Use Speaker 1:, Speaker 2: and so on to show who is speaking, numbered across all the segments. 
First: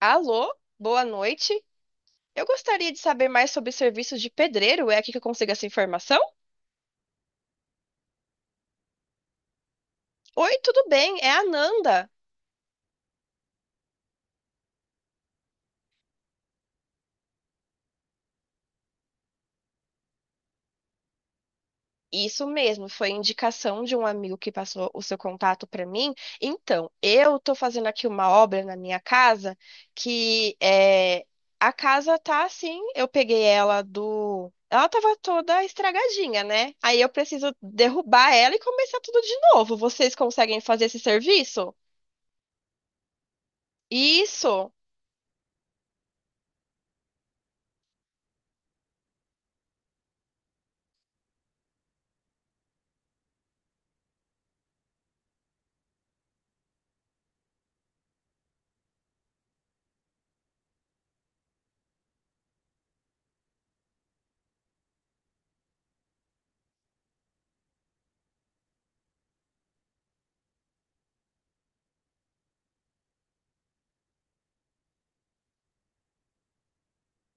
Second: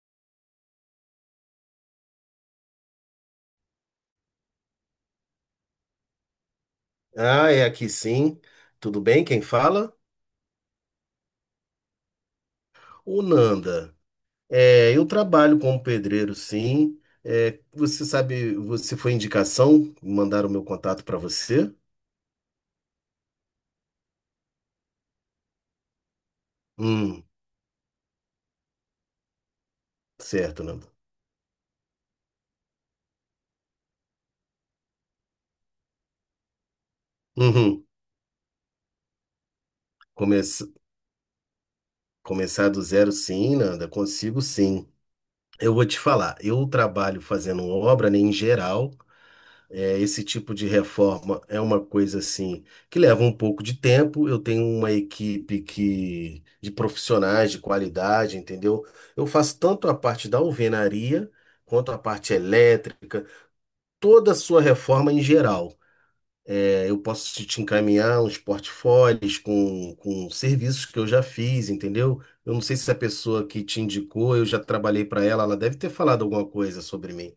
Speaker 1: Alô, boa noite. Eu gostaria de saber mais sobre serviços de pedreiro. É aqui que eu consigo essa informação?
Speaker 2: Ah, é aqui sim. Tudo bem? Quem fala?
Speaker 1: Oi, tudo bem? É a Nanda.
Speaker 2: O Nanda. É, eu trabalho como pedreiro, sim. É, você sabe, você foi indicação? Mandaram meu contato para você?
Speaker 1: Isso mesmo, foi indicação de um amigo que passou o seu contato para mim. Então,
Speaker 2: Hum,
Speaker 1: eu estou fazendo aqui uma obra na minha casa que
Speaker 2: certo, Nanda.
Speaker 1: é, a casa tá assim, eu peguei ela do. Ela tava toda estragadinha, né? Aí eu preciso
Speaker 2: Uhum.
Speaker 1: derrubar ela e começar tudo de novo. Vocês conseguem
Speaker 2: Comece-
Speaker 1: fazer esse serviço?
Speaker 2: Começar do zero, sim, Nanda. Consigo,
Speaker 1: Isso.
Speaker 2: sim. Eu vou te falar. Eu trabalho fazendo obra, né, em geral. É, esse tipo de reforma é uma coisa assim que leva um pouco de tempo. Eu tenho uma equipe que de profissionais de qualidade, entendeu? Eu faço tanto a parte da alvenaria quanto a parte elétrica, toda a sua reforma em geral. É, eu posso te encaminhar uns portfólios com serviços que eu já fiz, entendeu? Eu não sei se a pessoa que te indicou, eu já trabalhei para ela, ela deve ter falado alguma coisa sobre mim.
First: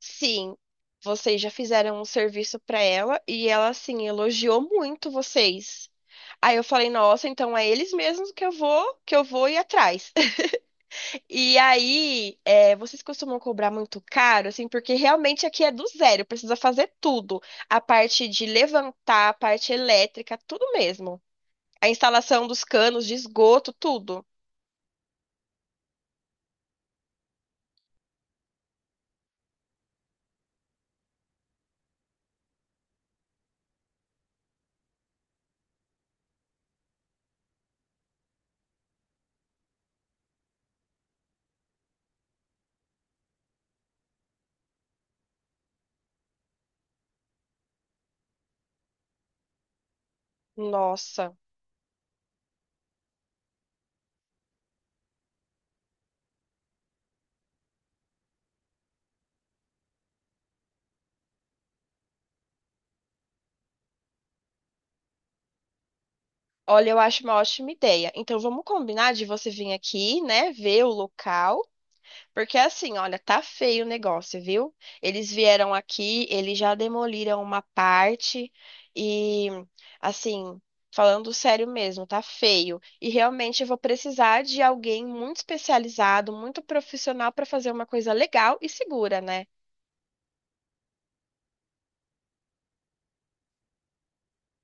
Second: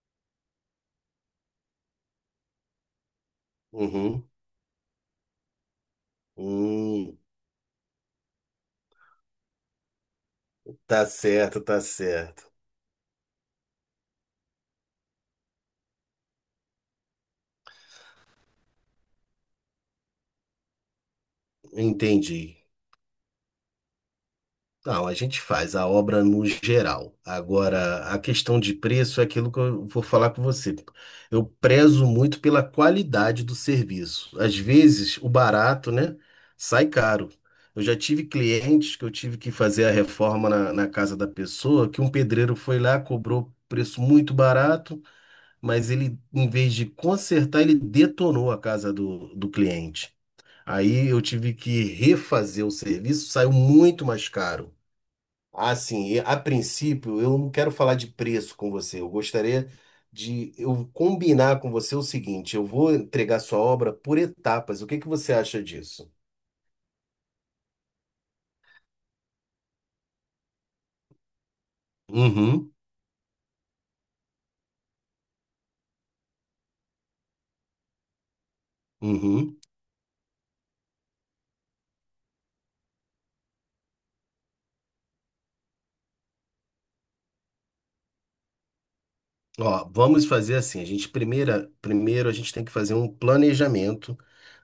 Speaker 1: Sim, vocês já fizeram um serviço pra ela e ela, assim,
Speaker 2: Uhum.
Speaker 1: elogiou muito vocês. Aí eu falei,
Speaker 2: Hum,
Speaker 1: nossa, então é eles mesmos que eu vou ir atrás.
Speaker 2: tá
Speaker 1: E
Speaker 2: certo, tá
Speaker 1: aí,
Speaker 2: certo.
Speaker 1: é, vocês costumam cobrar muito caro, assim, porque realmente aqui é do zero, precisa fazer tudo. A parte de levantar, a parte elétrica, tudo mesmo. A instalação
Speaker 2: Entendi.
Speaker 1: dos canos de esgoto, tudo.
Speaker 2: Não, a gente faz a obra no geral. Agora, a questão de preço é aquilo que eu vou falar com você. Eu prezo muito pela qualidade do serviço. Às vezes, o barato, né, sai caro. Eu já tive clientes que eu tive que fazer a reforma na casa da pessoa, que um pedreiro foi lá, cobrou preço muito barato, mas ele, em vez de consertar, ele detonou a casa do cliente. Aí eu
Speaker 1: Nossa,
Speaker 2: tive que refazer o serviço, saiu muito mais caro. Assim, e a princípio, eu não quero falar de preço com você. Eu gostaria de eu combinar com você o seguinte: eu vou entregar sua obra por etapas. O que que você acha disso?
Speaker 1: olha, eu acho uma ótima ideia. Então vamos combinar de você vir aqui, né, ver o local. Porque
Speaker 2: Uhum,
Speaker 1: assim, olha, tá feio o negócio, viu? Eles vieram aqui, eles já demoliram uma parte e,
Speaker 2: uhum.
Speaker 1: assim, falando sério mesmo, tá feio. E realmente eu vou precisar de alguém muito especializado, muito profissional para fazer uma coisa legal e segura, né?
Speaker 2: Ó, vamos fazer assim. A gente primeiro a gente tem que fazer um planejamento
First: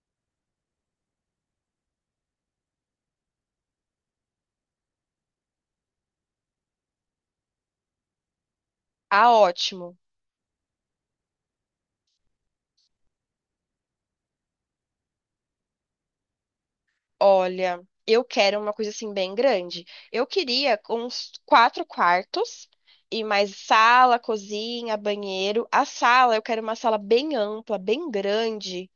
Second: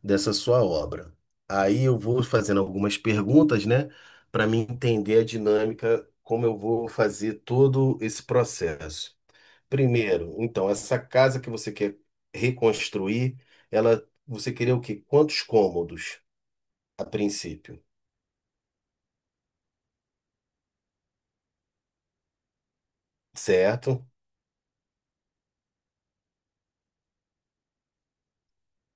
Speaker 2: dessa sua obra. Aí eu vou fazendo algumas perguntas, né, para me entender a dinâmica, como eu vou fazer todo esse processo.
Speaker 1: Ah, ótimo.
Speaker 2: Primeiro, então, essa casa que você quer reconstruir, ela, você queria o quê? Quantos cômodos a
Speaker 1: Olha,
Speaker 2: princípio?
Speaker 1: eu quero uma coisa assim bem grande. Eu queria uns quatro quartos e mais
Speaker 2: Certo?
Speaker 1: sala, cozinha, banheiro. A sala, eu quero uma sala bem ampla, bem grande.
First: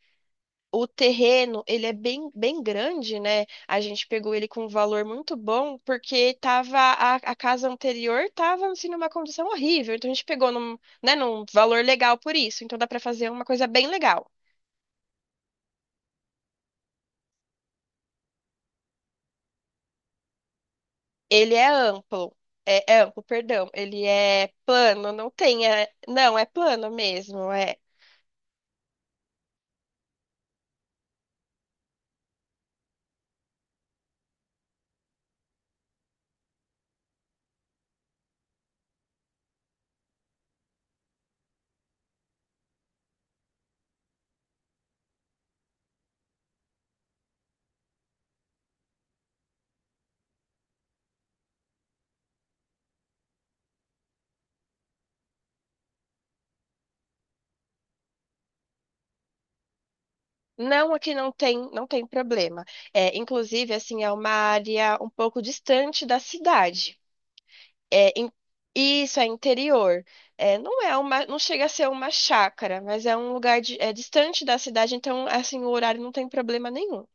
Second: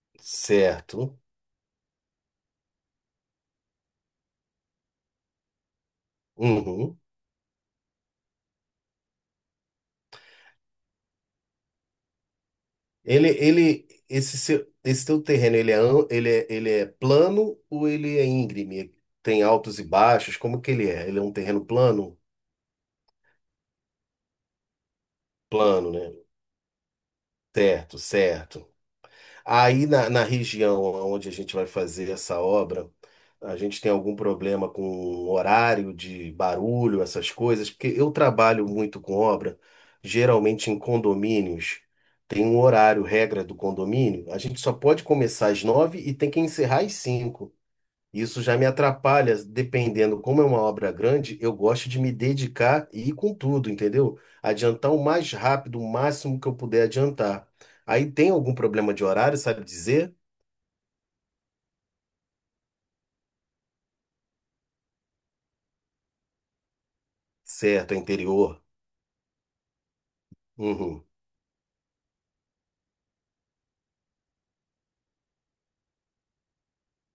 Speaker 1: O
Speaker 2: Certo.
Speaker 1: terreno, ele é bem, bem grande, né? A gente pegou ele com um valor muito bom, porque tava
Speaker 2: Uhum.
Speaker 1: a casa anterior tava assim, numa condição horrível. Então a gente pegou num, né, num valor legal por isso. Então dá para
Speaker 2: Ele,
Speaker 1: fazer uma coisa bem
Speaker 2: ele,
Speaker 1: legal.
Speaker 2: esse seu, esse teu terreno, ele é, ele é, ele é plano ou ele é íngreme? Tem altos e baixos? Como que ele é? Ele é um
Speaker 1: Ele
Speaker 2: terreno
Speaker 1: é
Speaker 2: plano?
Speaker 1: amplo. É, é amplo, perdão. Ele é plano, não tem.
Speaker 2: Plano,
Speaker 1: É-
Speaker 2: né?
Speaker 1: não, é plano mesmo. É.
Speaker 2: Certo, certo. Aí na região onde a gente vai fazer essa obra, a gente tem algum problema com horário de barulho, essas coisas? Porque eu trabalho muito com obra, geralmente em condomínios. Tem um horário, regra do condomínio. A gente só pode começar às nove e tem que encerrar às cinco. Isso já me atrapalha, dependendo como é uma obra grande, eu gosto de me dedicar e ir com tudo, entendeu? Adiantar o mais rápido, o máximo que eu puder adiantar. Aí tem algum problema de horário, sabe dizer?
Speaker 1: Não, aqui não tem, não tem problema. É, inclusive, assim, é uma área um pouco distante da cidade.
Speaker 2: Certo, é
Speaker 1: É, in-
Speaker 2: interior.
Speaker 1: isso é interior. É, não é
Speaker 2: Uhum.
Speaker 1: uma, não chega a ser uma chácara, mas é um lugar de- é distante da cidade, então, assim, o horário não tem problema nenhum.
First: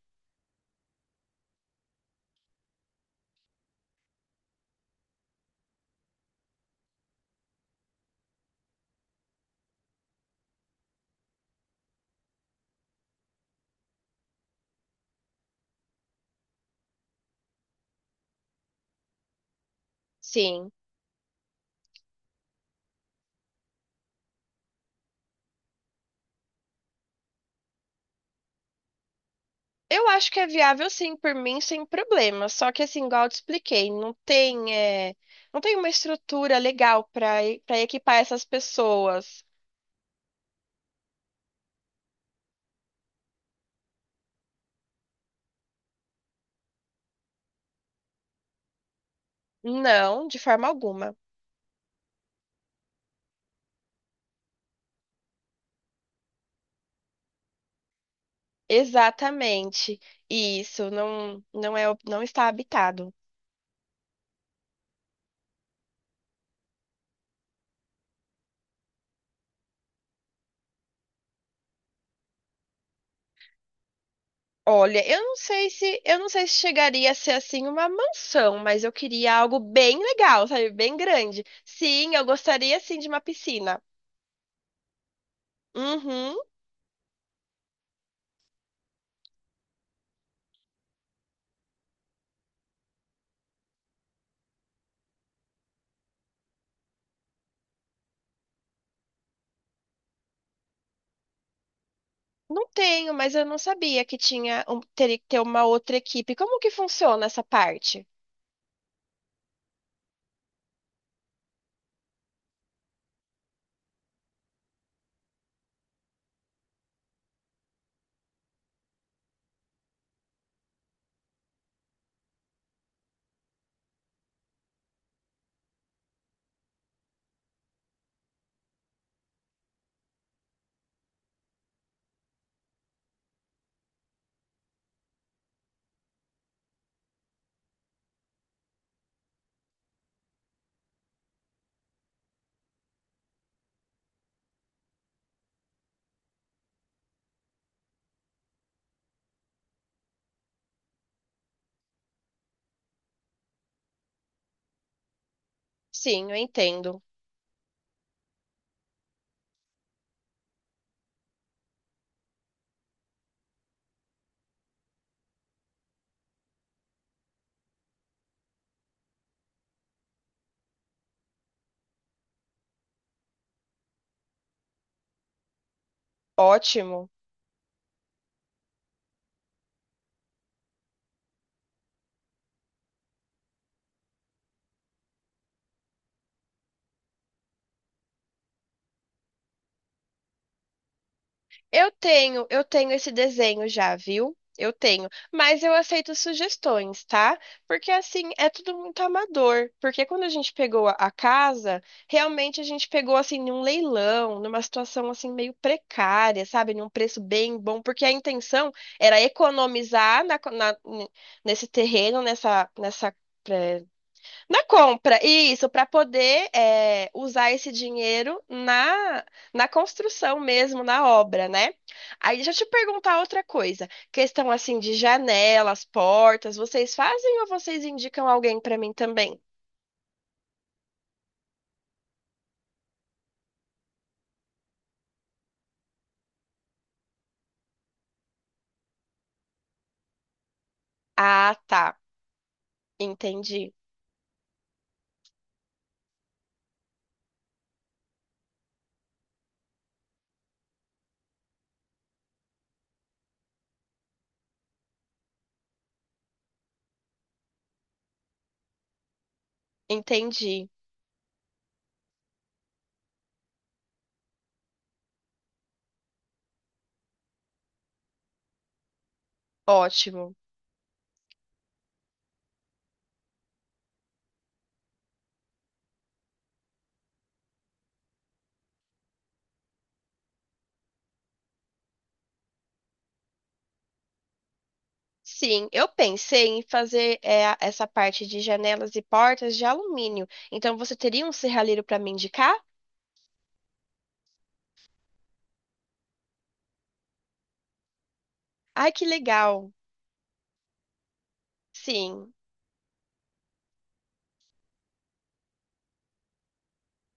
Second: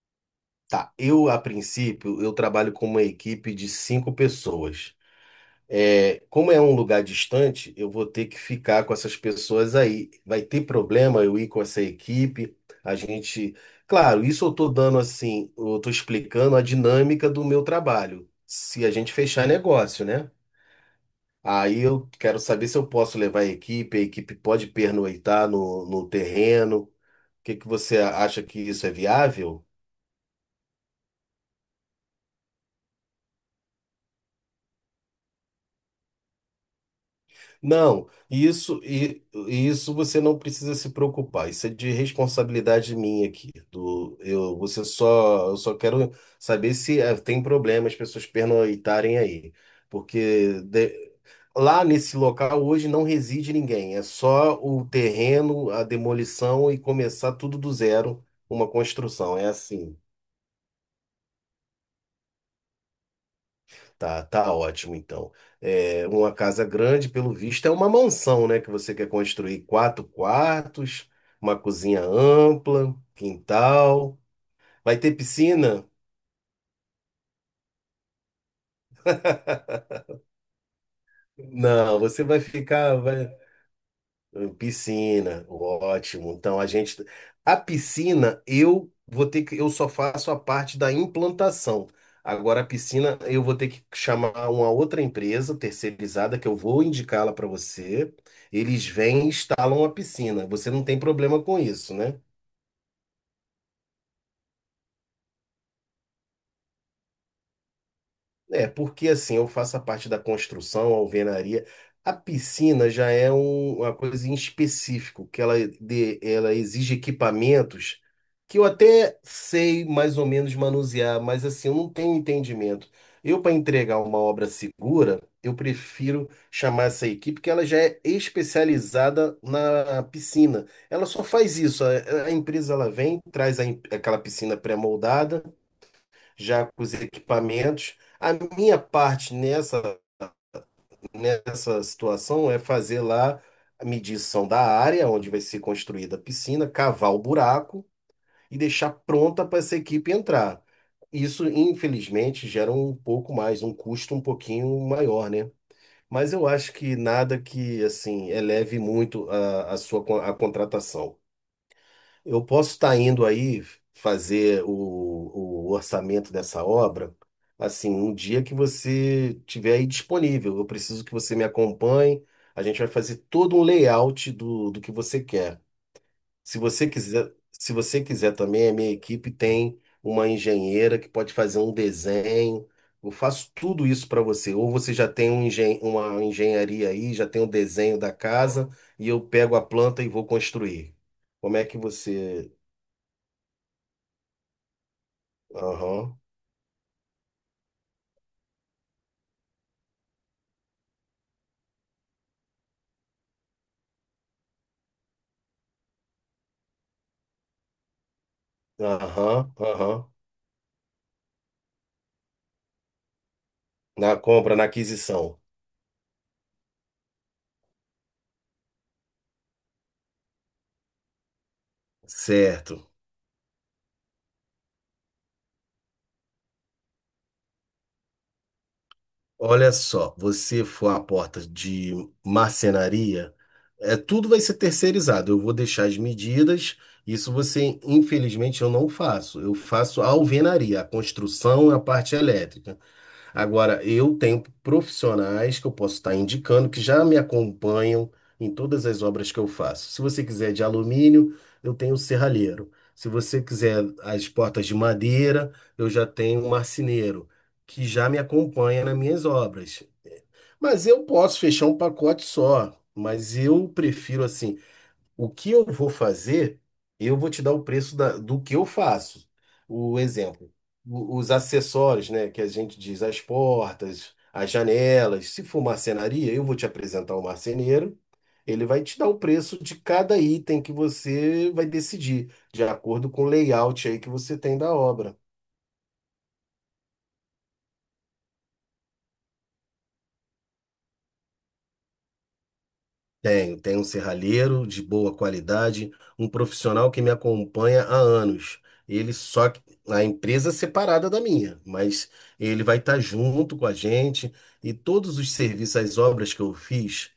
Speaker 2: Tá, eu a princípio, eu trabalho com uma equipe de cinco pessoas. É, como é um lugar distante, eu vou ter que ficar com essas pessoas aí. Vai ter problema eu ir com essa equipe? A gente. Claro, isso eu estou dando assim, eu estou explicando a dinâmica do meu trabalho. Se a gente fechar negócio, né?
Speaker 1: Sim.
Speaker 2: Aí eu quero saber se eu posso levar a equipe pode pernoitar no terreno. O que que você acha que isso é viável?
Speaker 1: Eu acho que é viável sim, por mim, sem problema. Só que assim, igual eu te expliquei, não tem, é, não tem uma estrutura legal para
Speaker 2: Não,
Speaker 1: equipar essas pessoas.
Speaker 2: isso você não precisa se preocupar. Isso é de responsabilidade minha aqui. Do eu, você só, eu só quero saber se tem problema as pessoas pernoitarem aí,
Speaker 1: Não, de
Speaker 2: porque
Speaker 1: forma alguma.
Speaker 2: lá nesse local hoje não reside ninguém. É só o terreno, a demolição e começar tudo do zero, uma construção. É assim.
Speaker 1: Exatamente. Isso não não é não está habitado.
Speaker 2: Tá, tá ótimo, então. É, uma casa grande, pelo visto, é uma mansão, né? Que você quer construir quatro quartos, uma cozinha ampla, quintal. Vai
Speaker 1: Olha,
Speaker 2: ter
Speaker 1: eu não sei
Speaker 2: piscina?
Speaker 1: se eu não sei se chegaria a ser assim uma mansão, mas eu queria algo bem legal, sabe? Bem grande.
Speaker 2: Não,
Speaker 1: Sim,
Speaker 2: você
Speaker 1: eu
Speaker 2: vai
Speaker 1: gostaria
Speaker 2: ficar.
Speaker 1: sim de uma piscina.
Speaker 2: Piscina, ótimo.
Speaker 1: Uhum.
Speaker 2: Então a gente, a piscina eu vou ter que, eu só faço a parte da implantação. Agora a piscina eu vou ter que chamar uma outra empresa terceirizada que eu vou indicá-la para você. Eles vêm e instalam a piscina. Você não tem problema com isso, né?
Speaker 1: Não tenho, mas eu não sabia que tinha um- teria que ter uma outra equipe. Como que funciona essa parte?
Speaker 2: É, porque assim, eu faço a parte da construção, alvenaria. A piscina já é uma coisa em específico, que ela, ela exige equipamentos que eu até sei mais ou menos manusear, mas assim, eu não tenho entendimento. Eu, para entregar uma obra segura, eu prefiro chamar essa equipe, que ela já é especializada na piscina. Ela só faz isso. A empresa ela vem, traz a aquela piscina pré-moldada já com os equipamentos. A minha parte nessa situação é fazer lá a medição da área onde vai ser construída a piscina, cavar o buraco e deixar pronta para essa equipe entrar. Isso, infelizmente, gera um pouco mais, um custo um pouquinho maior, né?
Speaker 1: Sim,
Speaker 2: Mas
Speaker 1: eu
Speaker 2: eu acho que
Speaker 1: entendo.
Speaker 2: nada que, assim, eleve muito a sua a contratação. Eu posso estar indo aí fazer o orçamento dessa obra, assim, um dia que você tiver aí disponível. Eu preciso que você me acompanhe. A gente vai fazer todo um layout do que você quer.
Speaker 1: Ótimo.
Speaker 2: Se você quiser também, a minha equipe tem uma engenheira que pode fazer um desenho. Eu faço tudo isso para você. Ou você já tem um engen uma engenharia aí, já tem o desenho da casa, e eu pego a planta e vou construir. Como é que você
Speaker 1: Eu tenho esse desenho já, viu? Eu tenho, mas eu aceito
Speaker 2: Aham,
Speaker 1: sugestões, tá? Porque assim, é tudo muito amador. Porque quando a gente pegou a casa, realmente a gente pegou assim num leilão, numa situação assim meio precária, sabe? Num preço bem bom, porque a intenção era
Speaker 2: aham, aham.
Speaker 1: economizar na co- na- n- nesse terreno, nessa, nessa eh,
Speaker 2: Na compra,
Speaker 1: na
Speaker 2: na
Speaker 1: compra,
Speaker 2: aquisição.
Speaker 1: isso, para poder é, usar esse dinheiro na, na construção mesmo, na obra, né? Aí deixa eu te
Speaker 2: Certo.
Speaker 1: perguntar outra coisa. Questão assim de janelas, portas, vocês fazem ou vocês indicam alguém para mim também?
Speaker 2: Olha só, você for à porta de marcenaria, tudo vai ser terceirizado. Eu vou deixar as medidas. Isso você, infelizmente, eu não faço. Eu faço a alvenaria, a
Speaker 1: Ah,
Speaker 2: construção, a
Speaker 1: tá.
Speaker 2: parte elétrica.
Speaker 1: Entendi.
Speaker 2: Agora, eu tenho profissionais que eu posso estar indicando que já me acompanham em todas as obras que eu faço. Se você quiser de alumínio, eu tenho o serralheiro. Se você quiser as portas de madeira, eu já tenho o marceneiro, que já me acompanha nas minhas obras.
Speaker 1: Entendi.
Speaker 2: Mas eu posso fechar um pacote só, mas eu prefiro assim. O que eu vou fazer, eu vou te dar o preço do que eu faço. O
Speaker 1: Ótimo.
Speaker 2: exemplo, os acessórios, né, que a gente diz, as portas, as janelas. Se for marcenaria, eu vou te apresentar o marceneiro. Ele vai te dar o preço de cada item que você vai decidir, de acordo com o layout aí que você tem da obra.
Speaker 1: Sim, eu pensei em fazer é, a- essa parte de janelas e portas de alumínio. Então você teria um serralheiro para me indicar?
Speaker 2: Tenho, tenho um serralheiro de boa qualidade, um profissional que me acompanha há anos.
Speaker 1: Ai, que
Speaker 2: Ele só que-
Speaker 1: legal.
Speaker 2: a empresa é separada da minha, mas
Speaker 1: Sim.
Speaker 2: ele vai estar junto com a gente e todos os serviços, as obras que eu fiz,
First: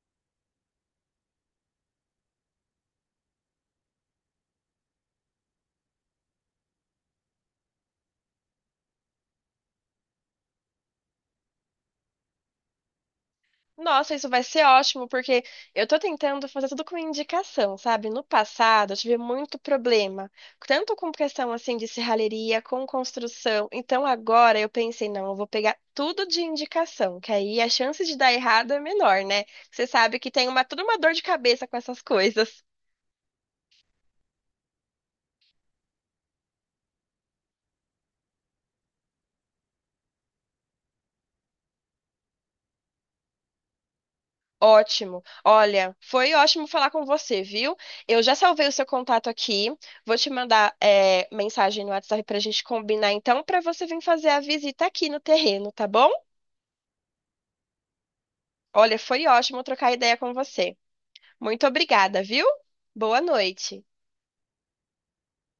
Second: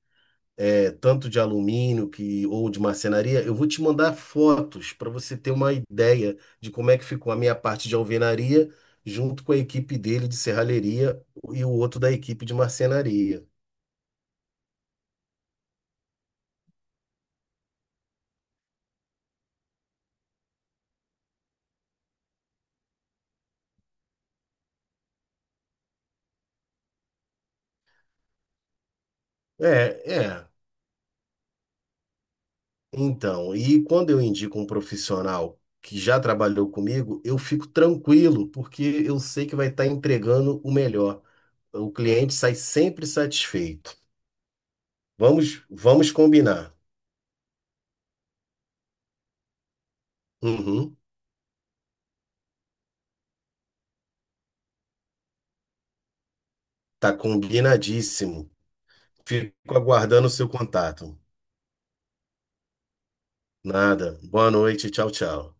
Speaker 2: tanto de alumínio que ou de marcenaria, eu vou te mandar fotos para você ter uma ideia de como é que ficou a minha parte de alvenaria junto com a equipe dele de serralheria e o outro da equipe de marcenaria.
Speaker 1: Nossa, isso vai ser ótimo, porque eu tô tentando fazer tudo com indicação, sabe? No passado, eu tive muito problema, tanto com questão assim de serralheria, com construção. Então agora eu pensei, não, eu vou pegar tudo de indicação, que aí a chance de dar errado é menor, né? Você
Speaker 2: É,
Speaker 1: sabe que tem
Speaker 2: é.
Speaker 1: uma toda uma dor de cabeça com essas coisas.
Speaker 2: Então, e quando eu indico um profissional que já trabalhou comigo, eu fico tranquilo, porque eu sei que vai estar entregando o melhor. O cliente sai sempre satisfeito.
Speaker 1: Ótimo.
Speaker 2: Vamos,
Speaker 1: Olha,
Speaker 2: vamos
Speaker 1: foi ótimo
Speaker 2: combinar.
Speaker 1: falar com você, viu? Eu já salvei o seu contato aqui. Vou te mandar
Speaker 2: Uhum,
Speaker 1: é, mensagem no WhatsApp para a gente combinar, então, para você vir fazer a visita aqui no terreno, tá bom?
Speaker 2: tá combinadíssimo.
Speaker 1: Olha, foi ótimo
Speaker 2: Fico
Speaker 1: trocar ideia
Speaker 2: aguardando o
Speaker 1: com
Speaker 2: seu
Speaker 1: você.
Speaker 2: contato.
Speaker 1: Muito obrigada, viu? Boa noite.
Speaker 2: Nada. Boa noite. Tchau, tchau.